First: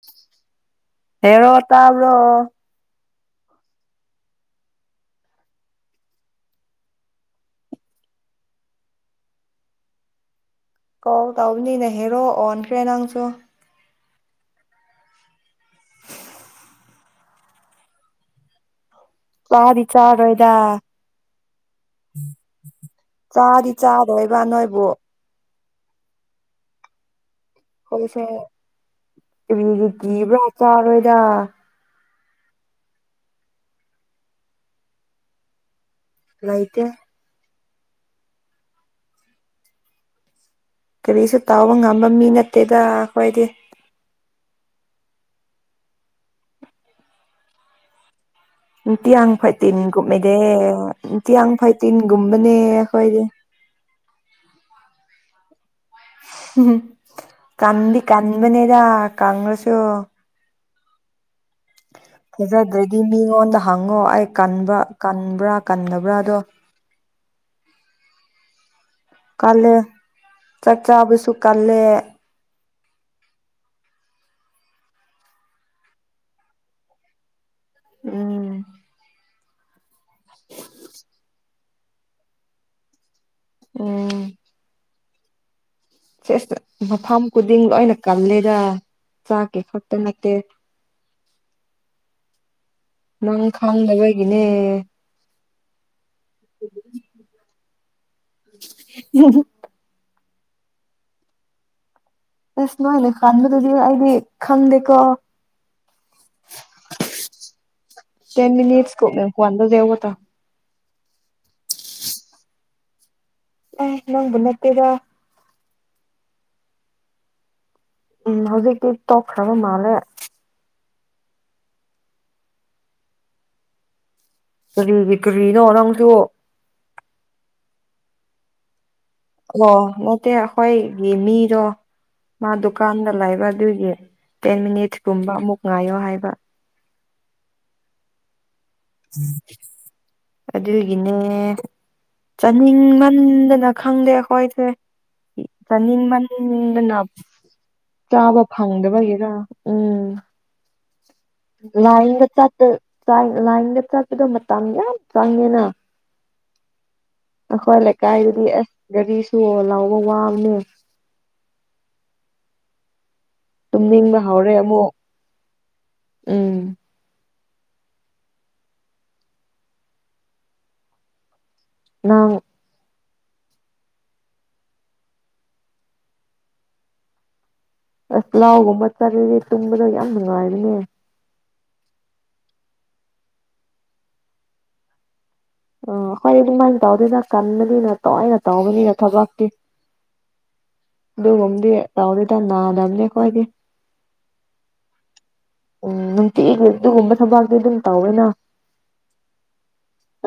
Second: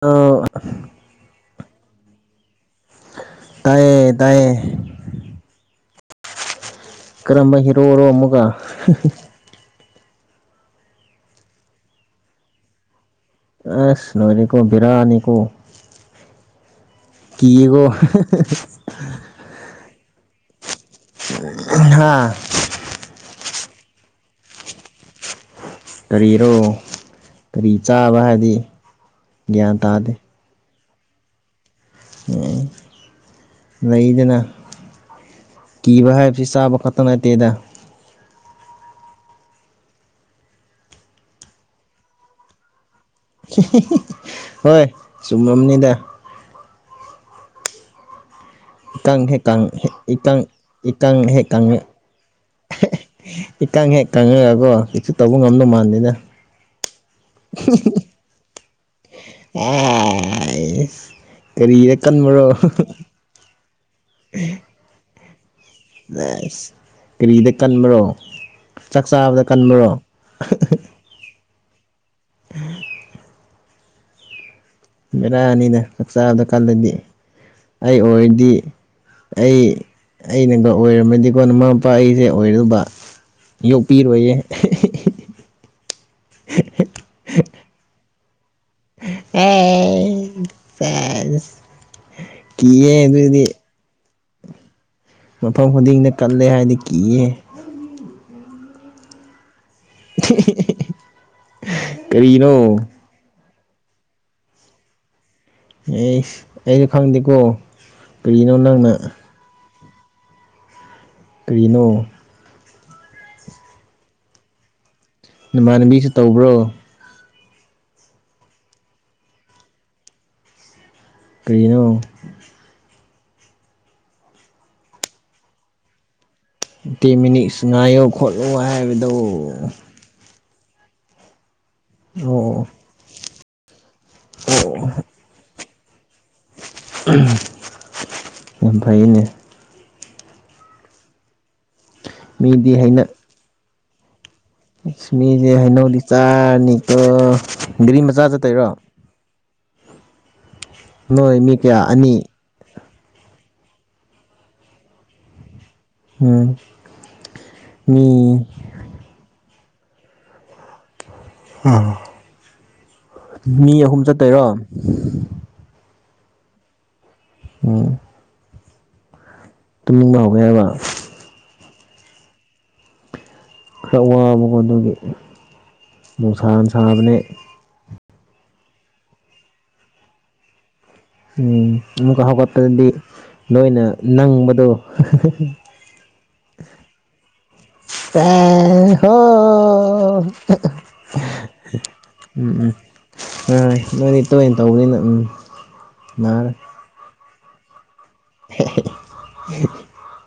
ꯑꯣ ꯍꯦꯔꯣ ꯇꯕ꯭ꯔꯣ꯫ ꯄꯥꯛ ꯇꯌꯦ ꯇꯌꯦ ꯀꯔꯝꯕ ꯍꯤꯔꯣꯔꯣ ꯑꯃꯒ ꯀꯧ ꯇꯥꯎꯕꯅꯤꯅꯦ ꯍꯦꯔꯣ ꯑꯣꯟꯈ꯭ꯔꯦ ꯅꯪꯁꯨ ꯑꯁ ꯃꯗꯤꯀꯣ ꯕꯤꯔꯥꯅꯤꯀꯣ ꯀꯤꯀꯣ ꯀ꯭ꯋꯥꯗꯤ ꯆꯔꯣꯢꯗ ꯍꯥꯥ ꯆꯥꯗꯤ ꯆꯥꯗꯣꯏꯕ ꯅꯣꯏꯕꯨ ꯀꯔꯤꯔꯣ ꯀꯔꯤ ꯆꯥꯕ ꯑꯩꯈꯣꯏꯁꯦ ꯍꯥꯏꯗꯤ ꯒ꯭ꯌꯥꯟ ꯇꯥꯗꯦ ꯆꯔꯣꯏꯗ ꯍ ꯂꯩꯗꯅ ꯀꯤꯕ ꯍꯥꯏꯕꯁꯤ ꯆꯥꯕ ꯂꯩꯇꯦ ꯈꯛꯇ ꯅꯠꯇꯦꯗ ꯀꯔꯤꯁꯨ ꯇꯥꯎꯕ ꯉꯝꯕ ꯃꯤ ꯅꯠꯇꯦꯗ ꯑꯩꯈꯣꯏꯗꯤ [unintelligible] ꯍꯣꯏ ꯆꯨꯝꯃꯝꯅꯤꯗ ꯏꯀꯪ ꯅꯨꯡꯇꯤꯌꯥꯡ ꯍꯦꯛ ꯀꯪ ꯐꯥꯏꯇꯤꯟꯒꯨꯝꯃꯦꯗꯦ ꯏꯀꯪ ꯏꯀꯪ ꯍꯦꯛ ꯅꯨꯡꯇꯤꯌꯥꯡ ꯀꯪꯉ ꯐꯥꯏꯇꯤꯟꯒꯨꯝꯕꯅꯦ ꯑꯩꯈꯣꯏꯗꯤ ꯇꯧꯑꯦꯒꯣ ꯀꯩꯁꯨ ꯇꯧꯕ ꯉꯝꯗꯧ ꯃꯥꯟꯇꯦ ꯎꯝ ꯀꯝꯕꯤ ꯀꯟꯕꯅꯦꯗꯥ ꯀꯥꯒ꯭ꯔꯦꯁꯨꯣ ꯀꯔꯤꯔ ꯀꯟꯕ꯭ꯔꯣ ꯃꯤꯉꯣꯟꯗ ꯍꯪꯉꯣ ꯑꯩ ꯀꯟꯕ ꯀꯟꯕ꯭ꯔꯥ ꯀꯟꯗꯕ꯭ꯔꯥꯗꯣ ꯑꯦꯁ ꯀꯔꯤꯗ ꯀꯟꯕ꯭ꯔꯣ ꯆꯥꯛ ꯆꯥꯕꯗ ꯀꯜꯂꯦ ꯀꯟꯕꯔꯣ ꯆꯥꯛ ꯆꯥꯕꯁꯨ ꯀꯜꯂꯦ ꯕꯦꯔꯅꯤꯗ ꯃꯁꯥꯗꯣ ꯀꯟꯂꯗꯤ ꯑꯩ ꯑꯣꯏꯔꯗꯤ ꯎꯝ ꯑꯩ ꯑꯩꯅꯒ ꯑꯣꯏꯔꯝꯃꯗꯤꯀꯣ ꯃꯃꯥ ꯃꯄꯥ ꯑꯩꯁꯦ ꯑꯣꯏꯔꯨꯕ ꯎꯝ ꯌꯣꯛꯄꯤꯔꯣꯏꯌꯦ ꯎ ꯆꯁ ꯃꯐꯝ ꯈꯨꯗꯤꯡ ꯂꯣꯏ ꯀꯜꯂꯦꯗ ꯆꯥꯛꯀꯤ ꯈꯛꯇ ꯑꯦ ꯅꯠꯇꯦ ꯐ ꯀꯌꯦ ꯑꯗꯨꯗꯤ ꯔꯤꯂꯦꯌꯦ ꯃꯐꯝ ꯈꯨꯗꯤꯡꯗ ꯀꯜꯂꯦ ꯍꯥꯏꯅ ꯀꯤꯌꯦ ꯎ [inaudible] ꯏꯁ ꯏꯁꯅꯨ ꯂꯦ ꯈꯥꯟ ꯑꯗꯨꯗꯤ ꯑꯩꯗꯤ ꯈꯪꯗꯦꯀꯣ ꯑꯩ ꯑꯩꯁꯨ ꯈꯪꯗꯦꯀꯣ ꯀꯔꯤꯅꯣ ꯅꯪꯅ ꯀꯨꯠꯇ ꯀ꯭ꯔꯤꯅꯨ ꯑ ꯅꯪ ꯅꯠꯇꯦꯗ ꯅꯃꯥꯟꯕꯤꯁꯤ ꯇꯧꯕ꯭ꯔꯣ ꯎꯝ ꯍꯧꯖꯤꯛꯇꯤ ꯇꯣꯛꯈ꯭ꯔꯕ ꯃꯥꯜꯂꯦ ꯀ꯭ꯔꯤꯅꯣ ꯀꯔꯤꯒꯤ ꯀꯔꯤꯅ ꯑꯣꯅꯁꯨꯣ ꯇ ꯃꯤꯅꯤ ꯁ ꯉꯥꯏꯣ ꯈꯣꯜꯂ ꯍꯥꯏ ꯑꯣ ꯃꯠꯇꯦ ꯑꯩꯈꯣꯏꯒꯤ ꯃꯤꯗꯣ ꯃꯥ ꯑꯣ ꯑꯣ ꯗꯨꯀꯥꯟꯗ ꯂꯩꯑꯕ ꯑꯗꯨꯒꯤ ꯇꯦꯟ ꯃꯅꯤꯠꯁ ꯀꯨꯝꯕꯥ ꯉꯅꯨꯡꯉꯥꯏꯌꯣ ꯍꯥꯏꯕ ꯎꯝ ꯑꯐꯌ‌ꯦꯅꯦ ꯑꯗꯨꯗꯒꯤꯅꯦ ꯆꯅꯤꯡ ꯃꯟꯗꯅ ꯈꯪꯗꯦ ꯑꯩꯈꯣꯏꯁꯦ ꯛꯁꯃꯤꯁꯦ ꯍꯩꯅꯧꯗꯤꯆꯥꯅꯤꯀꯣ ꯆꯥꯅꯤꯡꯃꯟꯗꯅ ꯒꯥꯔꯤ ꯃꯆꯥ ꯆꯥꯕ ꯆꯠꯇꯣꯏꯔꯣ ꯐꯪꯗꯕꯒꯤꯔ ꯎꯝ ꯅ‌ꯣꯏ ꯃꯤ ꯀꯌꯥ ꯑꯅꯤ ꯂꯥꯏꯟꯗ ꯆꯠꯇ ꯂꯥꯏꯟꯗ ꯆꯠꯄꯗꯣ ꯃꯇꯝ ꯌꯥꯝ ꯆꯪꯉꯦꯅ ꯎꯝ ꯑꯩꯈꯣꯏ ꯃꯤ ꯂꯩꯀꯥꯏꯗꯨꯗꯤ ꯑꯁ ꯒꯥꯔꯤ ꯆꯣ ꯂꯥꯎꯕ ꯋꯥꯕꯅꯦ ꯎꯝ ꯃꯤ ꯑꯍꯨꯝ ꯇꯨꯝꯅꯤꯡꯕ ꯆꯠꯇꯔꯣ ꯍꯧꯔꯦ ꯑꯃꯨꯛ ꯎꯝ ꯎꯝ ꯇꯨꯝꯅꯤꯡꯕ ꯍꯧꯒꯦ ꯍꯥꯏꯕ ꯅ ꯈꯔ ꯋꯥꯕꯀꯣ ꯑꯗꯨꯒꯤ ꯅꯨꯡꯁꯥꯅ ꯁꯥꯕꯅꯦ ꯑꯁ ꯂꯥꯎꯒꯨꯝꯕ ꯆꯠꯂꯦ ꯇꯨꯝꯕꯗꯣ ꯌꯥꯝ ꯅꯨꯡꯉꯥꯏꯕꯅꯦ ꯑꯃꯨꯛꯀ ꯍꯧꯒꯠꯄꯗꯗꯤ ꯂꯣꯏꯅ ꯅꯪꯕꯗꯣ ꯑꯣ ꯍꯔꯦꯕꯨꯨꯝ ꯃꯟꯗꯎꯗ ꯆ ꯀꯟꯕꯅꯤꯅ ꯇꯋꯥꯏꯅ ꯇꯧꯕꯅꯤꯅ ꯍꯣ ꯊꯕꯛꯇꯤ ꯑꯗꯨꯒꯨꯝꯕꯗꯤ ꯇꯧꯔꯤꯗ ꯅꯥꯗꯕꯅꯦ ꯑꯩꯈꯣꯏꯗꯤ ꯇ ꯑꯣꯏꯅ ꯇꯧꯕꯅꯤꯅ ꯎꯝ ꯎꯝ ꯅꯨꯡꯇꯤ ꯅꯥꯔꯣꯏ [inaudible] ꯇꯧꯒꯅꯣ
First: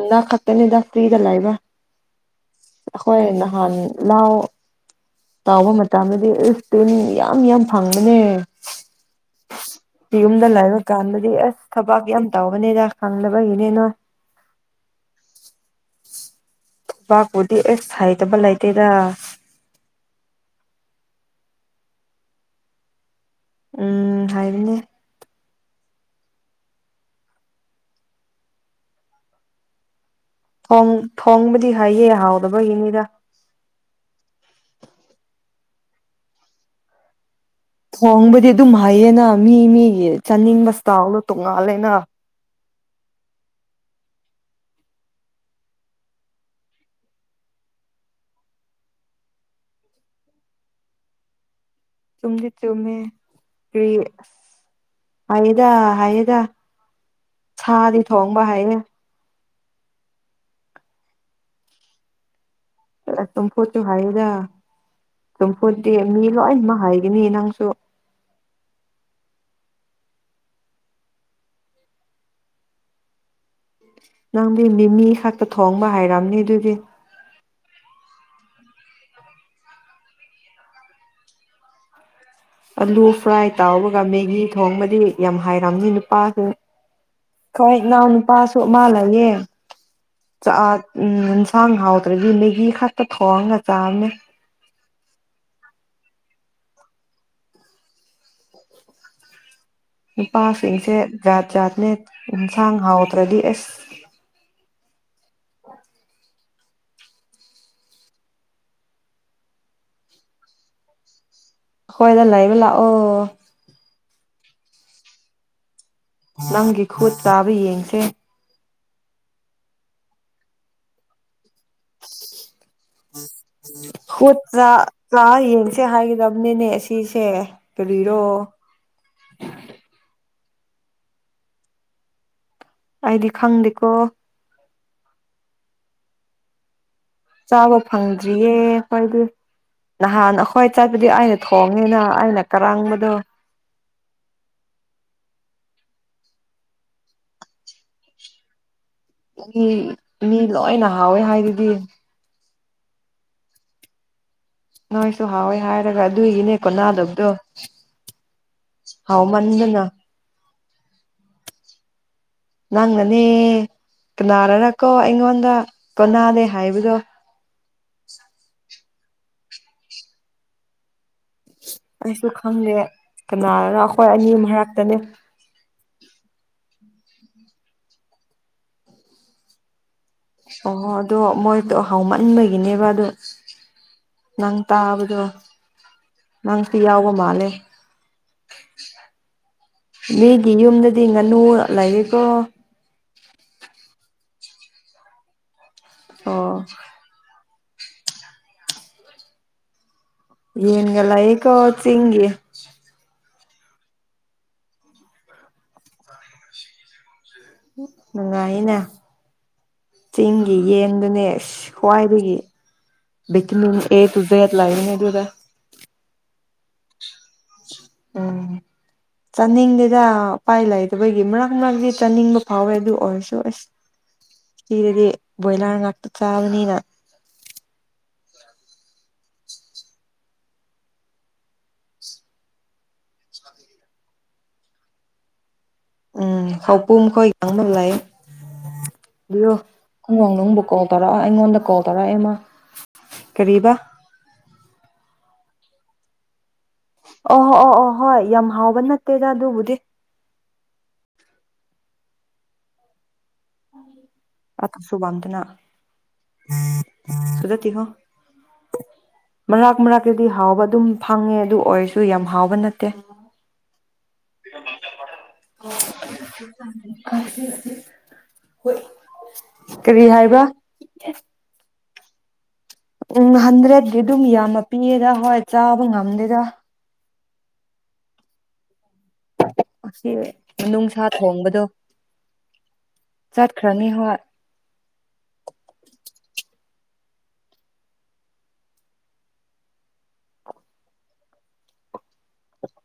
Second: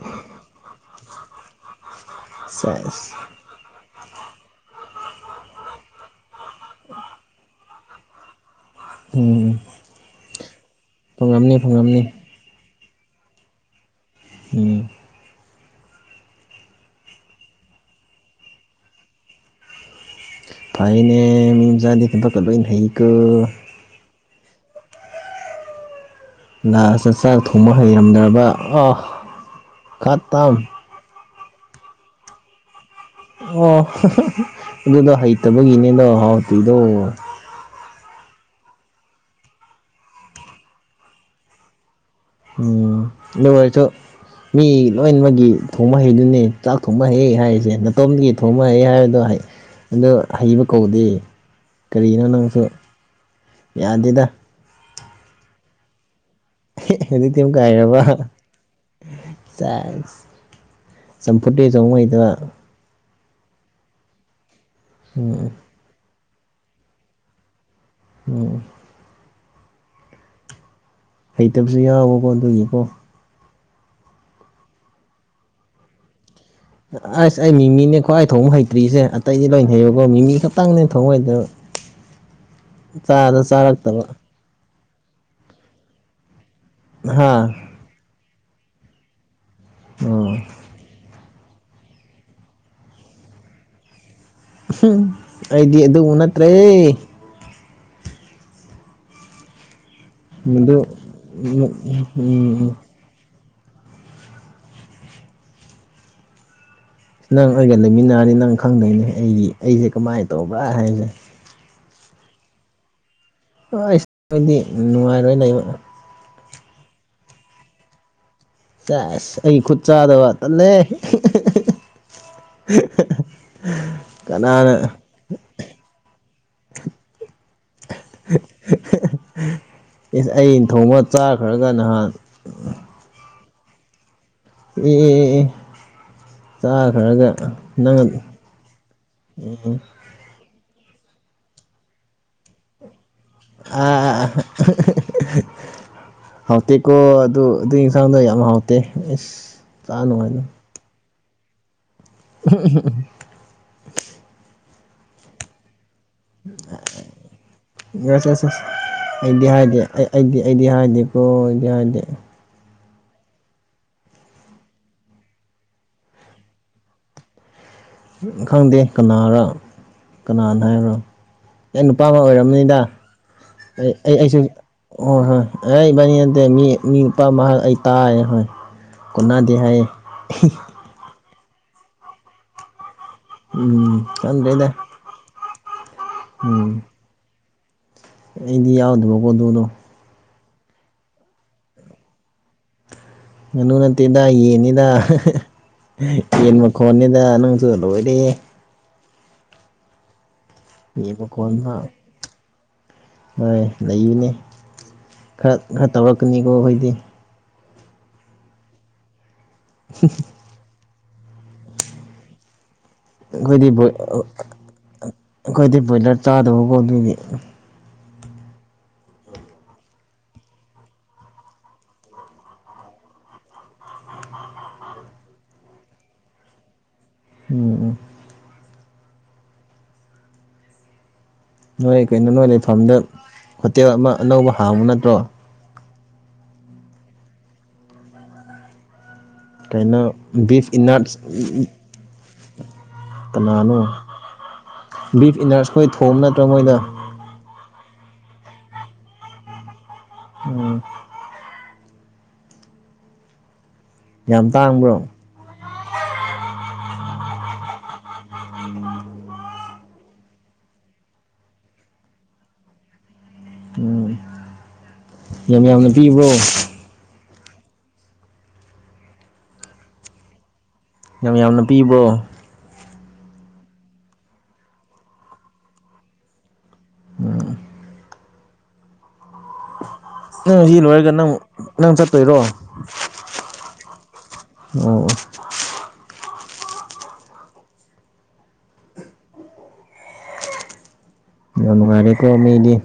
ꯑꯅꯥ ꯈꯥꯇꯦꯅꯤꯗ ꯁꯤꯗ ꯂꯑꯕ ꯍꯣꯏ ꯁꯦꯁ ꯅꯍꯥꯟ ꯂꯥꯎ ꯇꯥꯎꯕ ꯃꯇꯝꯗꯗꯤ ꯎ ꯇꯅꯤ ꯌꯥꯝ ꯌꯥꯝ ꯐꯪꯕꯅꯦ ꯎꯝ ꯌꯨꯝꯗ ꯂꯥꯏꯕ ꯀꯥꯟꯗꯗꯤ ꯐꯪꯉꯝꯅꯤ ꯑꯁ ꯐꯪꯉꯝꯅꯤ ꯊꯕꯥꯛ ꯌꯥꯝ ꯇꯥꯎꯋ ꯅꯇꯦꯗ ꯈꯪꯗꯕꯒꯤꯅꯤꯅꯣ ꯎꯝ ꯕꯥꯄꯨꯗꯤ ꯑꯦꯁ ꯍꯩꯇꯕ ꯂꯩꯇꯦꯗ ꯐꯥꯏꯅꯦ ꯃꯤꯖꯥꯗꯤ ꯊꯕ ꯀ ꯂꯣꯏꯅ ꯍꯩꯀ ꯎꯝ ꯍꯥꯏꯔꯤꯅꯦ ꯅꯪ ꯆꯥꯛ ꯊꯣꯡꯕ ꯍꯩꯔꯝꯗ꯭ꯔꯕ ꯑꯣ ꯈꯠꯇꯝ ꯊꯣꯡ ꯊꯣꯡꯕꯗꯤ ꯍꯥꯏꯌꯦ ꯍꯥꯎꯗꯕꯒꯤꯅꯤꯗ ꯑꯣ ꯑꯗꯨꯗꯣ ꯍꯩꯇꯕꯒꯤꯅꯦꯗꯣ ꯍꯥꯎꯇꯣꯏꯗꯣ ꯊꯣꯡꯕꯗꯤ ꯑꯗꯨꯝ ꯍꯩꯌꯦꯅ ꯃꯤ ꯃꯤꯒꯤ ꯆꯥꯅꯤꯡꯕ ꯁꯇꯥꯜꯗꯣ ꯇꯣꯡꯉꯥꯜꯂꯦꯅ ꯎꯝ ꯑꯗꯨ ꯑꯣꯏꯔꯁꯨ ꯃꯤ ꯂꯣꯏꯃꯛꯒꯤ ꯊꯣꯡꯕ ꯍꯩꯗꯨꯅꯦ ꯆꯥꯛ ꯊꯣꯡꯕ ꯍꯩ ꯍꯥꯏꯔꯤꯁꯦ ꯅꯅꯥꯇꯣꯝꯗꯒꯤ ꯊꯣꯡꯕ ꯍꯩ ꯍꯥꯏꯕꯗꯣ ꯑꯗꯨ ꯍꯩꯕ ꯀꯧꯗꯦ ꯀꯔꯤꯅꯣ ꯆꯨꯝꯗꯤ ꯅꯪꯁꯨ ꯆꯨꯝꯃꯦ ꯌꯥꯗꯦꯗ ꯍꯩꯗ ꯍꯩꯗ ꯑꯗꯨꯗꯤꯗꯤꯝ ꯀꯥꯏꯕ ꯍꯩꯌꯦ ꯆ ꯆꯝꯐꯨꯠꯇꯦ ꯆꯉꯩꯗꯕ ꯇꯨꯝ ꯐꯣ ꯆ ꯍꯥꯏꯗ ꯎꯝ ꯆꯝꯐꯨꯔꯗꯤ ꯃꯤ ꯂꯣꯏ ꯑꯃ ꯍꯥꯏꯒꯅꯤ ꯅꯪꯁꯨ ꯎꯝ ꯍꯩꯇꯕꯁꯨ ꯌꯥꯎꯕꯀꯣ ꯑꯗꯨꯒꯤꯀꯣ ꯅꯪꯗꯤ ꯃꯤ ꯃꯤ ꯈꯛꯇ ꯊꯣꯡꯕ ꯍꯥꯏꯔꯝꯅꯤ ꯑꯗꯨ ꯑꯁ ꯑꯩꯃꯤꯅꯦꯅꯤ ꯈꯣꯏ ꯊꯣꯡ ꯍꯩꯇ꯭ꯔꯤꯁꯦ ꯑꯇꯩꯗꯤ ꯂꯣꯏꯅ ꯍꯩꯌꯀꯣ ꯃꯤ ꯃꯤ ꯈꯛꯇꯪꯅꯦ ꯊꯣꯡ ꯍꯩꯇꯕ ꯑꯂꯨ ꯆꯥꯗ ꯐ꯭ꯔꯥꯏ ꯇꯥꯎ꯭ꯕꯒ ꯆꯥꯔꯛꯇꯕ ꯃꯦꯒꯤ ꯊꯣꯡꯕꯗꯤ ꯌꯥꯝ ꯍꯥꯏꯔꯥꯑꯝꯅꯤ ꯅꯨꯄꯥꯁꯤ ꯍꯥ ꯀꯣꯏ ꯉꯅꯥꯎꯅꯤ ꯄꯁꯨ ꯃꯥꯂꯒꯦ ꯑꯣ ꯆ ꯎꯝ ꯌꯦꯟꯁꯥꯡ ꯍꯥꯎꯗ꯭ꯔꯗꯤ ꯅꯦꯒꯤ ꯈꯛꯇ ꯊꯣꯡꯒ ꯆꯥꯕꯅꯦ ꯑꯩꯗꯤ ꯑꯗꯨꯕꯨ ꯅꯠꯇ꯭ꯔꯦꯍ‌ꯦ ꯃꯗꯨ ꯅꯨꯄꯥꯁꯤꯡꯁꯦ ꯖꯥꯠ ꯖꯥꯠꯅꯦ ꯎꯝ ꯌꯦꯟꯁꯥꯡ ꯍꯥꯎꯗ꯭ꯔꯗꯤ ꯑꯁ [unintelligible] ꯑ [unintelligible] ꯅꯪ ꯑꯩꯒ ꯂꯩꯃꯤꯟꯅꯔꯗꯤ ꯅꯪ ꯈꯪꯗꯣꯏꯅꯤꯍ‌ꯦ ꯑꯩꯒꯤ ꯑꯩꯁꯦ ꯀꯃꯥꯏꯅ ꯇꯧꯕ꯭ꯔꯥ ꯍꯥꯏꯁꯦ ꯍꯣꯏꯗ ꯂ ꯑꯩꯕ ꯂꯥꯛ ꯑꯣ ꯑꯩꯁ ꯑꯗꯨꯗꯤ ꯅꯨꯡꯉꯥꯏꯔꯣꯏ ꯂꯩꯕ ꯅꯪꯒꯤ ꯈꯨꯠ ꯆꯥꯕ ꯌꯦꯡꯁꯦ ꯆꯁ ꯑꯩ ꯈꯨꯠ ꯆꯥꯗꯕ ꯇꯜꯂꯦ ꯀꯅꯥꯅ ꯍꯣꯥꯥ ꯌꯦꯡꯁꯦ ꯍꯥꯏꯒꯗꯕꯅꯤꯅꯦ ꯁꯤꯁꯦ ꯀꯔꯤꯔꯣ ꯏꯁ ꯑꯩꯅ ꯊꯣꯡꯕ ꯆꯥꯈ꯭ꯔꯒ ꯅꯍꯥꯟ ꯑꯗꯤ ꯈꯪꯗꯦꯀꯣ ꯑꯦ ꯆꯥꯛ ꯆꯥꯕ ꯐꯪꯗ꯭ꯔꯤꯌꯦ ꯑꯩꯈꫭꯏꯗꯤ ꯅꯍꯥꯟ ꯑꯩꯈꯣꯏ ꯆꯛꯄꯨꯗꯤ ꯑꯩꯅ ꯊꯣꯡꯉꯦꯅ ꯑꯩꯅ ꯀꯔꯥꯡꯕꯗꯣ ꯑ ꯍꯥꯎꯇꯦꯀꯣ ꯑꯗꯨ ꯑꯗꯨ ꯌꯦꯟꯁꯥꯡꯗꯣ ꯌꯥꯝ ꯍꯥꯎꯇꯦ ꯏꯁ ꯃꯤ ꯆꯥ ꯃꯤ ꯅꯨꯡꯉꯥꯏꯅꯤ ꯂꯣꯏ ꯅꯍ ꯍꯥꯎꯑꯦ ꯍꯥꯏꯗꯨꯗꯤ ꯎꯨꯝꯍꯛ ꯎꯨꯝꯍꯛ ꯎꯨꯝꯍꯛ ꯅꯣꯏꯁꯨ ꯍꯥꯎꯣꯏ ꯍꯥꯏ ꯑꯁꯁ ꯑꯩꯗꯤ ꯍꯥꯏꯗꯤꯦ ꯍꯥꯎꯃꯟꯗꯅ ꯑꯩ ꯑꯩꯗꯤ ꯑꯩꯗꯤ ꯍꯥꯏꯗꯦꯀꯣ ꯑꯩꯗꯤ ꯍꯥꯏꯗꯦ ꯅꯪꯅꯅꯦ ꯀꯅꯥꯔꯔꯀꯣ ꯑꯩꯉꯣꯟꯗ ꯀꯣꯟꯅꯥꯅꯦ ꯍꯥꯏꯕꯗꯣ ꯈꯪꯗꯦ ꯀꯅꯥꯔ ꯀꯅꯥꯅ ꯍꯥꯏꯕ꯭ꯔꯥ ꯑꯩ ꯅꯨꯄꯥ ꯑꯃ ꯑꯩꯁꯨ ꯈꯪꯗꯦ ꯑꯣꯏꯔꯝꯃꯅꯤꯗ ꯀꯅꯥꯔꯅ ꯑꯩꯈꯣꯏ ꯑꯩ ꯑꯅꯤ ꯑꯩꯁꯨ ꯃꯔꯛꯇꯅꯦ ꯍ ꯍꯣꯏ ꯑꯔꯕꯅꯤ ꯑꯗꯩ ꯃꯤ ꯃꯤ ꯅꯨꯄꯥ ꯃꯍꯥꯛ ꯑꯩ ꯇꯥꯛꯑꯦ ꯍꯣꯏ ꯀꯨꯅꯗꯦ ꯍꯥꯏꯌꯦ ꯑꯣꯍꫭ ꯑꯗꯣ ꯃꯣꯏꯗꯣ ꯍꯥꯎ ꯃ ꯏꯟꯕꯒꯤꯅꯦꯕ ꯑꯗꯣ ꯎꯝ ꯅꯪ ꯈꯪꯗ꯭ꯔꯦꯗ ꯇꯥꯕꯗꯣ [unintelligible] ꯅꯪꯁꯨ ꯎꯝ ꯌꯥꯎꯕ ꯃꯥꯜꯂꯦ ꯑꯩꯗꯤ ꯌꯥꯎꯗꯕ ꯐꫭꯠꯇꫭꯗꯣ ꯃꯤꯒꯤ ꯌꯨꯝꯗꯗꯤ ꯉꯥꯅꯨ ꯂꯩꯔꯤꯀꯣ ꯉꯥꯅꯨ ꯅꯠꯇꯦꯗ ꯌꯦꯟꯅꯤꯗ ꯑꯣ ꯌꯦꯟ ꯃ ꯀꯣꯟꯟꯗ ꯅꯅꯪ ꯣꯔꯦ ꯌꯦꯟꯒꯂ ꯌꯦꯟ ꯌꯦ ꯃꯈꯣꯟ ꯀꯠ ꯐꯥꯎ ꯁꯤ ꯍꯦ ꯁꯤ ꯍꯣꯏ ꯂꯩꯌꯅꯦ ꯈꯔ ꯈꯔ ꯇꯧꯔꯛꯀꯅꯤꯀꯣ ꯑꯩꯈꯣꯏꯗꯤ ꯪꯉꯥꯏꯅ ꯇꯤꯁꯤꯡꯒꯤꯤ ꯌꯦꯟ ꯑꯗꯨꯅꯦ ꯈ꯭ꯋꯥꯏꯕꯒꯤ ꯀꯣꯏꯗꯞꯣꯏ ꯂꯩꯕꯅꯦ ꯑꯗꯨꯗ ꯀꯣꯏꯗꯦꯞ ꯣꯏꯂꯔ ꯆꯥꯗꯕꯀꯣ ꯑꯗꯨꯏꯗꯤ ꯎꯝ ꯆꯥꯅꯤꯡꯗꯦꯗ ꯎꯄꯥꯏ ꯂꯩꯇꯕꯒꯤ ꯃꯔꯛ ꯃꯔꯛꯇꯤ ꯆꯥꯅꯤꯡꯕ ꯐꯥꯎꯋꯦ ꯑꯗꯨ ꯑꯣꯏꯔꯁꯨ ꯑꯁ ꯁꯤꯤꯗꯗꯤ ꯕꯣꯏꯂꯥꯔ ꯉꯥꯛꯇ ꯆꯥꯕꯅꯤꯅ ꯎꯝ ꯎꯝ ꯅꯣꯏ ꯀꯩꯅꯣ ꯅꯣꯏ ꯂꯩꯐꯝꯗ ꯍꯣꯇꯦꯜ ꯑꯃ ꯑꯅꯧꯕ ꯍꯥꯡꯕꯨ ꯅꯠꯇ꯭ꯔꯣ ꯎꯝ ꯍꯥꯎꯄꯨ ꯈꯣꯏꯒꯥꯡꯕ ꯂꯩ ꯑꯕꯤꯌꯣ ꯀꯩꯅꯣ ꯈꯨꯡꯒꯪ ꯅꯨꯡꯕꯨ ꯕꯤꯐ ꯀꯥꯎ ꯇꯧꯔꯛꯑꯣ ꯑꯩꯉꯣꯟꯗ ꯀꯥꯎ ꯇꯧꯔꯛꯑꯦꯃ ꯇꯅꯥꯅꯣ ꯕꯤꯐ ꯏꯟꯅꯔꯁꯈꯣꯏ ꯊꯣꯡꯅ ꯑꯣ ꯑꯣ ꯑꯣ ꯍꯣꯏ ꯌꯥꯝ ꯍꯥꯎꯕ ꯅꯠꯇꯦꯗ ꯑꯗꯨꯕꯨꯗꯤ ꯎꯝ ꯌꯥꯝ ꯇꯥꯡꯕ꯭ꯔꯣ ꯑꯊꯁꯨꯕꯥꯝꯗꯅꯥ ꯑꯗꯨꯗꯠꯇꯤꯈꯣ ꯃꯔꯥꯛ ꯃꯔꯥꯛꯛꯇꯨꯗꯤ ꯍꯥꯎꯕ ꯑꯗꯨꯝ ꯐꯪꯉꯦ ꯑꯗꯨ ꯑꯣꯏꯔꯁꯨ ꯌꯥꯝ ꯍꯥꯎꯕ ꯅꯠꯇꯦ ꯍꯒꯤ ꯑꯣ ꯆ ꯀꯔꯤ ꯍꯥꯏꯕ ꯌꯥꯝ ꯌꯥꯝꯅ ꯄꯤꯕ ꯎꯝ ꯍꯟꯗ꯭ꯔꯦꯗꯗꯤꯤ ꯑꯗꯨꯝ ꯌꯥꯝꯃ ꯄꯤꯌꯦꯦꯗ ꯍꯣꯏ ꯆꯥꯕ ꯉꯝꯗꯦꯗ ꯑꯁꯤ ꯅꯪ ꯁꯤ ꯃꯅꯨꯡꯁꯥ ꯂꯣꯏꯔꯒ ꯅꯪ ꯊꯣꯡꯕꯗꯣ ꯅꯪ ꯆꯠꯇꯣꯏꯔꯣ ꯑꯣ ꯆꯠꯈ꯭ꯔꯅꯤ ꯍꯣꯏ ꯉꯔ ꯀꯃꯗꯤꯦ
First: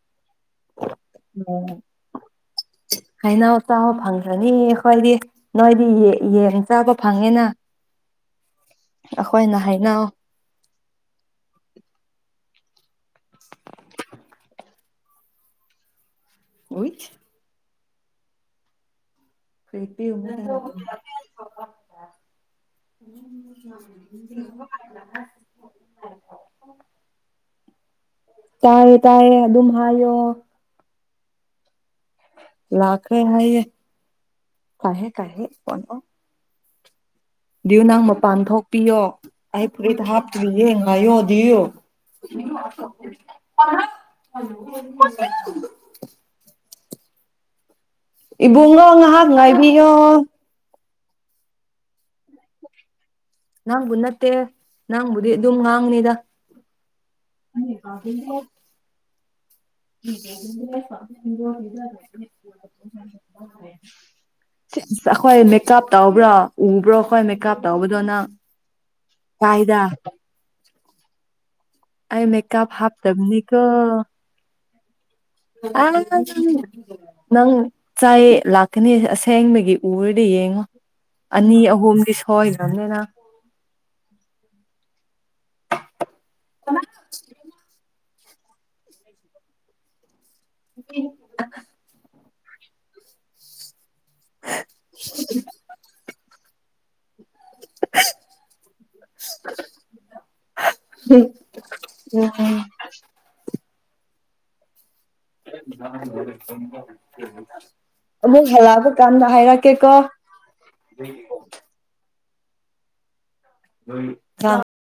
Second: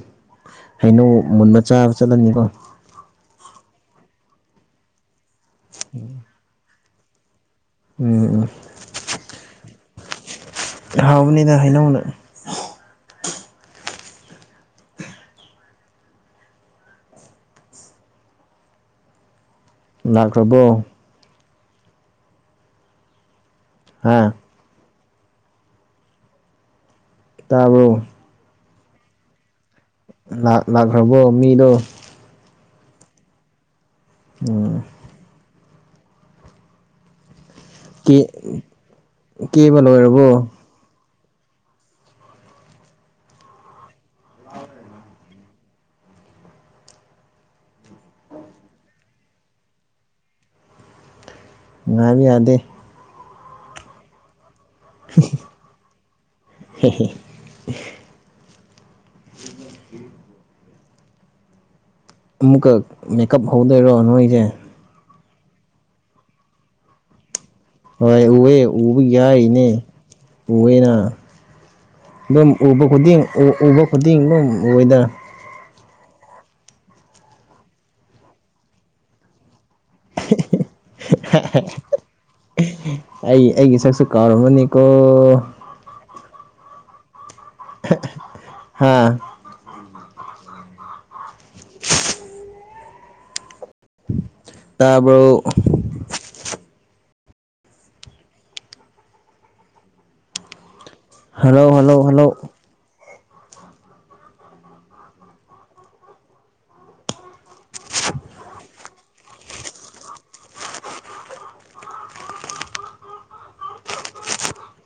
ꯍꯩꯅꯧ ꯑꯣ ꯃꯨꯟꯕ ꯆꯥꯕ ꯆꯠꯂꯟꯅꯤꯀꯣ ꯇꯥꯑꯣ ꯐꯪꯈ꯭ꯔꯅꯤ ꯑꯩꯈꯣꯏꯗꯤ ꯅꯣꯏꯗꯤ ꯌꯦꯟ ꯆꯥꯕ ꯐꯪꯉꯤꯅ ꯎꯝ ꯅ ꯍꯥꯎꯕꯨꯅꯤꯗ ꯍꯥꯏꯅ ꯍꯨꯅ ꯑ ꯎꯆ ꯎꯆ ꯄꯔꯤ ꯄꯤ ꯎ ꯎ ꯂꯥꯛꯈ꯭ꯔꯕꯣ ꯍꯥ ꯔ ꯎꯝ ꯇꯥꯕꯣ ꯇꯥꯦ ꯇꯥꯌꯦ ꯑꯗꯨꯝ ꯍꯥꯏꯣ ꯍꯕꯣ ꯃꯤꯂꯣ ꯂꯈ ꯍꯥꯏꯏꯌꯦ ꯎꯝ ꯀꯦ ꯀꯥꯏꯦ ꯄꯂ ꯌꯨ ꯅꯪ ꯀꯦ ꯃꯄꯥꯟ ꯊꯣꯛꯄꯤꯌꯣ ꯑꯩ ꯀꯦꯕ ꯐꯨꯔꯤꯠꯇ ꯂꯣꯏꯔꯕꯣ ꯍꯥꯞꯇ꯭ꯔꯤ ꯌꯦꯡ ꯍꯥꯏꯌꯣ ꯗꯑꯣ ꯍꯜꯂꯣ [unintelligible] ꯏꯕꯨꯡꯉꯣ ꯉꯥꯏꯍꯥꯛ ꯉꯥꯏꯕꯤꯌꯣ ꯉꯥꯡꯕꯤ ꯌꯥꯗꯦ ꯅꯪꯒꯅꯠꯇꯦ ꯅꯪꯕꯨꯗꯤ ꯑꯗꯨꯝ ꯉꯥꯡꯅꯤꯗ ꯎꯝ [unintelligible] ꯑꯃꯨꯛꯀ ꯃꯦꯀꯞ ꯍꯧꯗꯣꯏꯔꯣ ꯅꯣꯏꯁꯦ ꯁꯤꯁ ꯑꯩꯈꯣꯏ ꯃꯦꯀꯞ ꯇꯧꯕ꯭ꯔꯣ ꯎꯕ꯭ꯔꯣ ꯑꯩꯈꯣꯏ ꯃꯦꯀꯞ ꯇꯧꯕꯗꯣ ꯍꯣꯏ ꯅꯪ ꯎꯑꯦ ꯎꯕ ꯌꯥꯏꯅꯦ ꯀꯥꯏꯗ ꯎꯑꯦꯅ ꯑꯩ ꯑꯗꯨꯝ ꯃꯦꯀꯞ ꯎꯕ ꯈꯨꯗꯤꯡ ꯍꯥꯞꯇꯕꯅꯤꯀꯣ ꯎꯕ ꯈꯨꯗꯤꯡ ꯑꯗꯨꯝ ꯑꯣꯏꯣꯏꯗ ꯑꯥ ꯅꯪ ꯆꯥꯏ ꯂꯥꯛꯀꯅꯤ ꯑꯁꯦꯡꯕꯒꯤ ꯎꯔꯗꯤ ꯌꯦꯡꯉꯣ ꯑꯅꯤ ꯑꯍꯨꯝꯗꯤ ꯁꯣꯏꯈ꯭ꯔꯕꯅꯤꯅ ꯑꯩ ꯑꯩꯒꯤ ꯁꯛꯁꯨ ꯀꯥꯎꯔꯝꯃꯅꯤ ꯀꯨ ꯀꯅꯥ ꯍꯥꯥ [inaudible] ꯇꯥꯔꯕ [inaudible] ꯎꯝ ꯍꯜꯂꯣ ꯍꯜꯂꯣ ꯍꯜꯂꯣ ꯎꯝ ꯑꯃꯨꯛ ꯍꯂꯛꯑꯄ ꯀꯥꯟꯗ ꯍꯥꯏꯔꯛꯀꯦꯀꯣ ꯇ